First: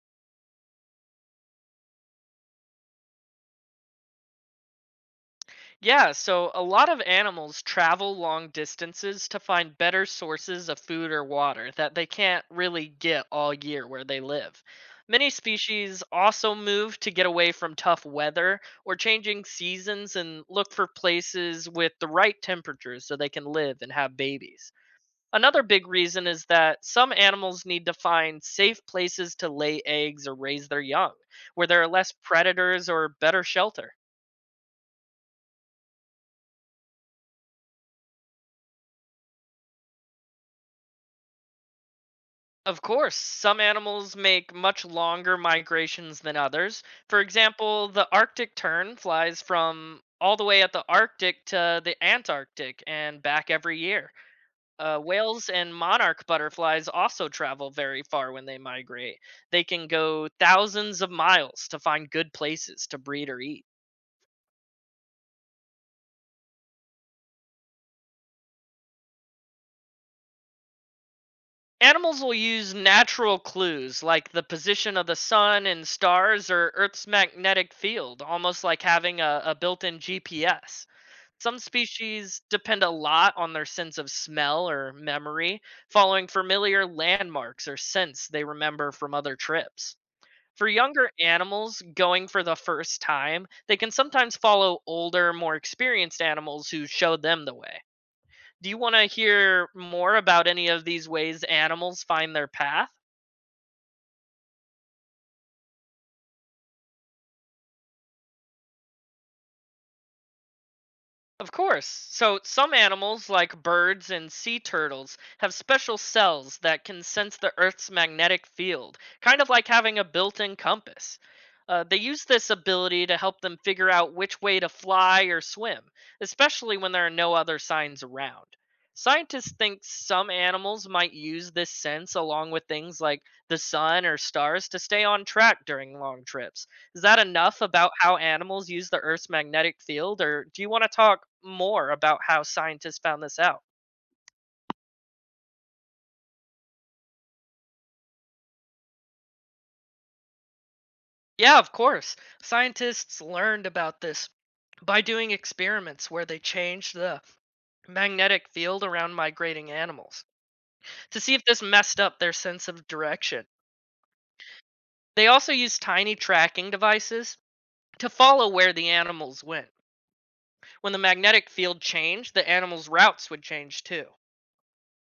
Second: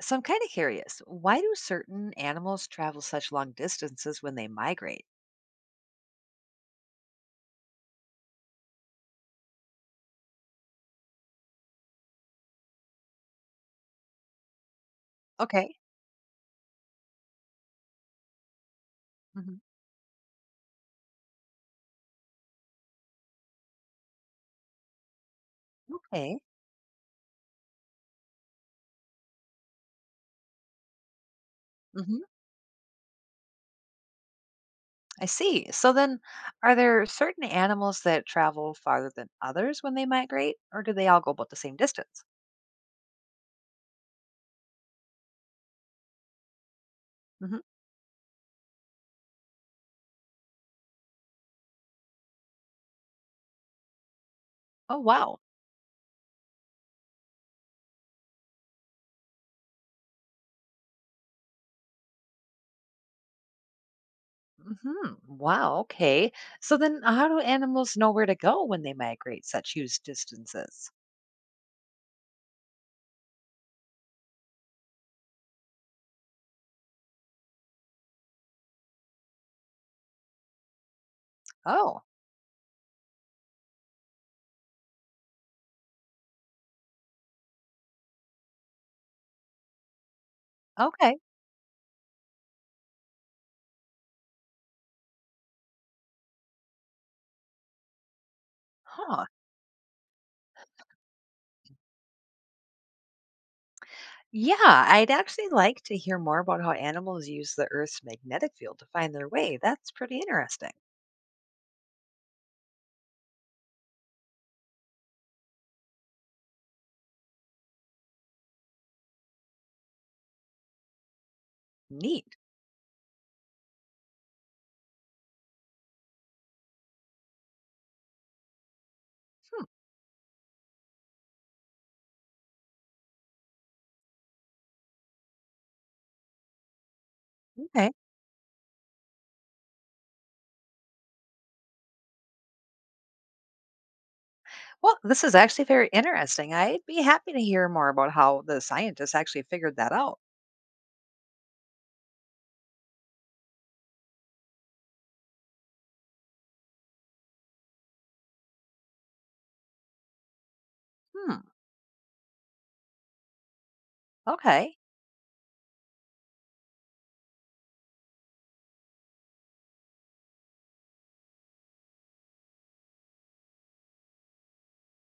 So I'm kind of curious, why do certain animals travel such long distances when they migrate? Yeah, so a lot of animals travel long distances to find better sources of food or water that they can't really get all year where they live. Many Okay. species also move to get away from tough weather or changing Hmm. seasons and look for places with the right temperatures so they can live and have babies. Another big reason Okay. is that some animals need to find safe places to lay eggs or raise their young, where there are less Hmm. predators or better shelter. I see. So then, are there certain animals that travel farther than others when they migrate, or do they all go about the same distance? Of course, some animals make much longer migrations than others. For Hmm. example, the Arctic tern flies from all the way at the Arctic to the Antarctic and back every year. Oh, wow. Whales and monarch butterflies also travel very far when they migrate. They can go thousands of miles to find good places to breed or eat. Hmm. Wow. Okay. So then, how do animals know where to go when they migrate such huge distances? Animals will use natural clues like the position of the sun and stars or Earth's magnetic field, almost like having a built in GPS. Some Oh, species depend a lot on their sense of smell or memory, following familiar landmarks or scents they remember from other trips. For younger okay. animals going for the first time, they can sometimes follow older, more experienced animals who showed them the way. Do you want to Huh. hear more about any of these ways animals find their path? Yeah, I'd actually like to hear more about how animals use the Earth's magnetic field to find their way. That's pretty interesting. Of course. So, some animals, like birds and sea turtles, have special cells that can sense the Earth's magnetic field, kind of like having a built in compass. They use Neat. this ability to help them figure out which way to fly or swim, especially when there are no other signs around. Scientists Hmm, think some animals might use this sense along with things like the sun or stars to stay on track during long trips. Is that enough okay. about how animals use the Earth's magnetic field, or do you want to talk more about how scientists found this out? Well, this is actually very interesting. I'd be happy to hear more about how the scientists actually figured that out. Yeah, of course. Scientists learned about this by doing experiments where they changed the magnetic field around migrating animals to see Hmm. if this messed up their sense of direction. Okay. They also used tiny tracking devices to follow where the animals went. When the magnetic field changed, the animals' routes would change too.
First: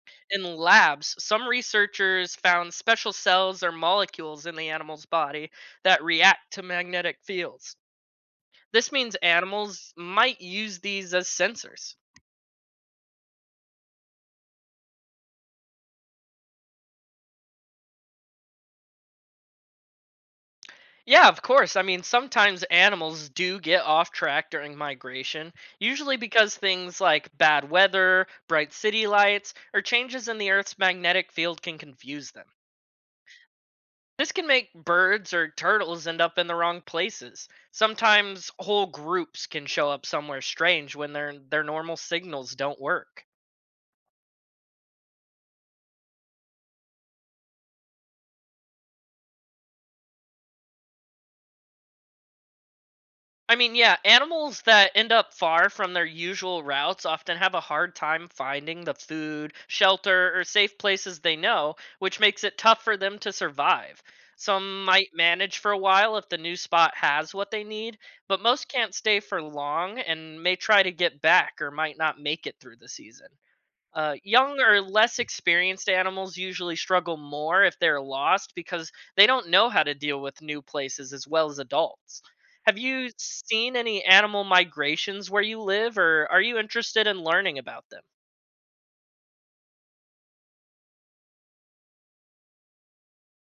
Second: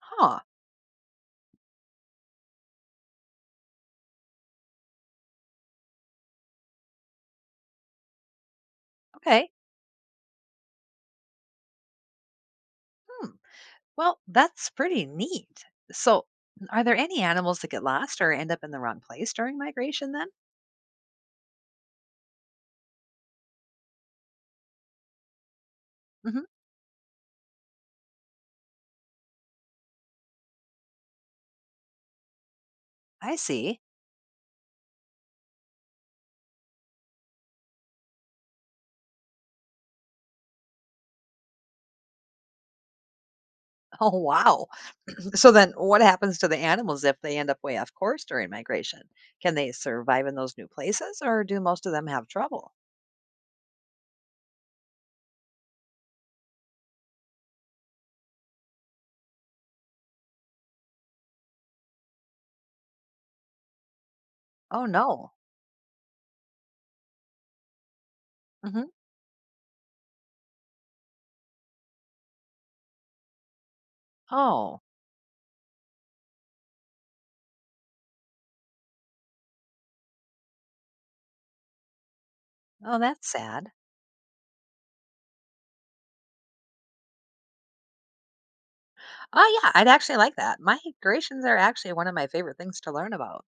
Huh. In labs, some researchers found special cells or molecules in the animal's body that react to magnetic fields. This means Okay. animals might use these as sensors. Hmm. Well, that's pretty neat. So, are there any animals that get lost or end up in the wrong place during migration then? Yeah, of course. I mean, sometimes animals do get off track during migration, usually Hmm. because things like bad weather, bright city lights, or changes in the Earth's magnetic field can confuse them. I see. This can make birds or turtles end up in the wrong places. Sometimes whole groups can show up somewhere strange when their normal signals don't work. Oh, wow. So then what happens to the animals if they end up way off course during migration? Can they survive in those new places or do most of them have trouble? I mean, yeah, animals that end up far from their usual routes often have a hard time finding the food, shelter, or safe places they know, which makes it tough for them to survive. Oh Some might no. manage for a while if the new spot has what they need, but most Hmm. can't stay for long and may try to get back or might not make it through the season. Young Oh, or less experienced animals usually struggle more if they're lost because they don't know how to deal with new places as well as adults. Have oh, you that's sad. seen any animal migrations where you live, or are you interested in learning about them? Oh yeah, I'd actually like that. Migrations are actually one of my favorite things to learn about.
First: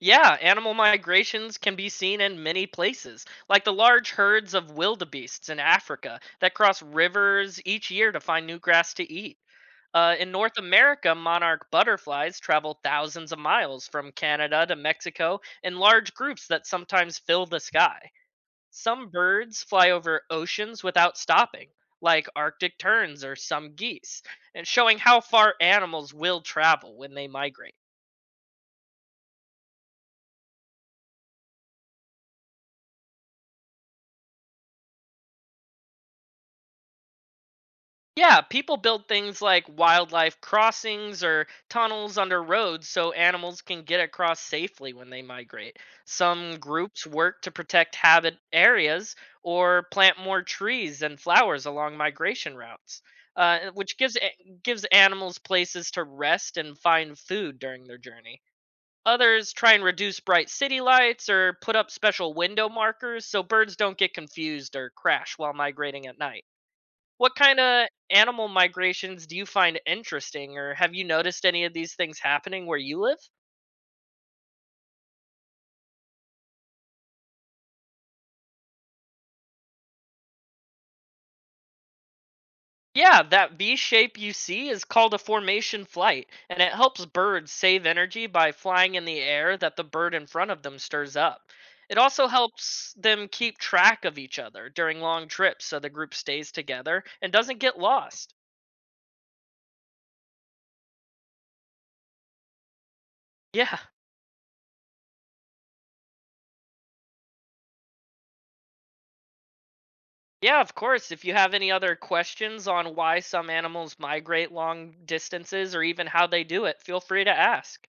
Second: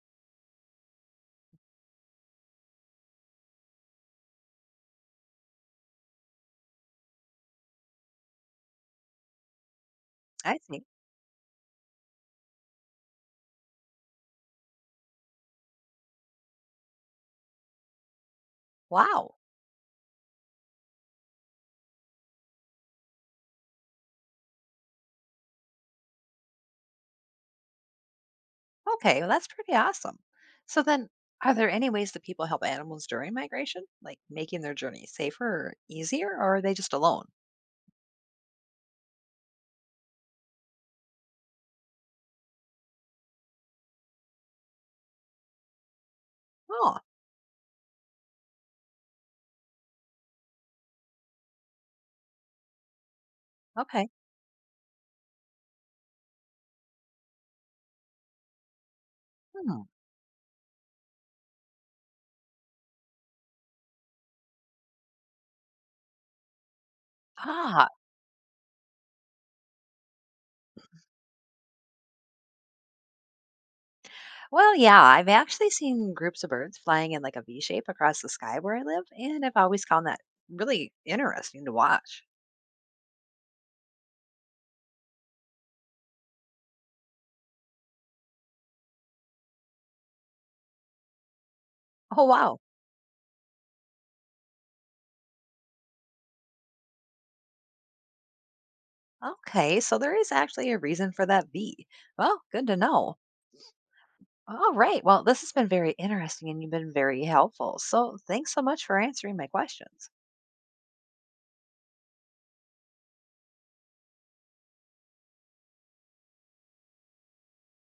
Yeah, animal migrations can be seen in many places, like the large herds of wildebeests in Africa that cross rivers each year to find new grass to eat. In North I think. America, monarch butterflies travel thousands of miles from Canada to Mexico in large groups that sometimes fill the sky. Some Wow. birds fly over oceans without stopping, like Arctic terns or some geese, and showing how far animals will travel when they migrate. Okay, well, that's pretty awesome. So then are there any ways that people help animals during migration, like making their journey safer or easier, or are they just alone? Yeah, people build things like wildlife crossings or tunnels under roads so animals can get across safely when they migrate. Some Oh, groups work to protect habit areas or plant more trees and flowers along migration routes, which okay. Gives animals places to rest and find food during their journey. Others try Hmm. and reduce bright city lights or put up special window markers so birds don't get confused or crash while migrating at night. What Ah. kinda animal migrations do you find interesting, or have you noticed any of these things happening where you live? Well, yeah, I've actually seen groups of birds flying in like a V shape across the sky where I live, and I've always found that really interesting to watch. Yeah, that V shape you see is called a formation flight, and it helps birds save energy by flying in the air that the bird in front of them stirs up. It Oh, also wow. helps them keep track of each other during long trips so the group stays together and doesn't get lost. Okay, so there is actually a reason for that V. Well, good to know. Yeah. All right. Well, this has been very interesting and you've been very helpful. So thanks so much for answering my questions. Yeah, of course. If you have any other questions on why some animals migrate long distances or even how they do it, feel free to ask.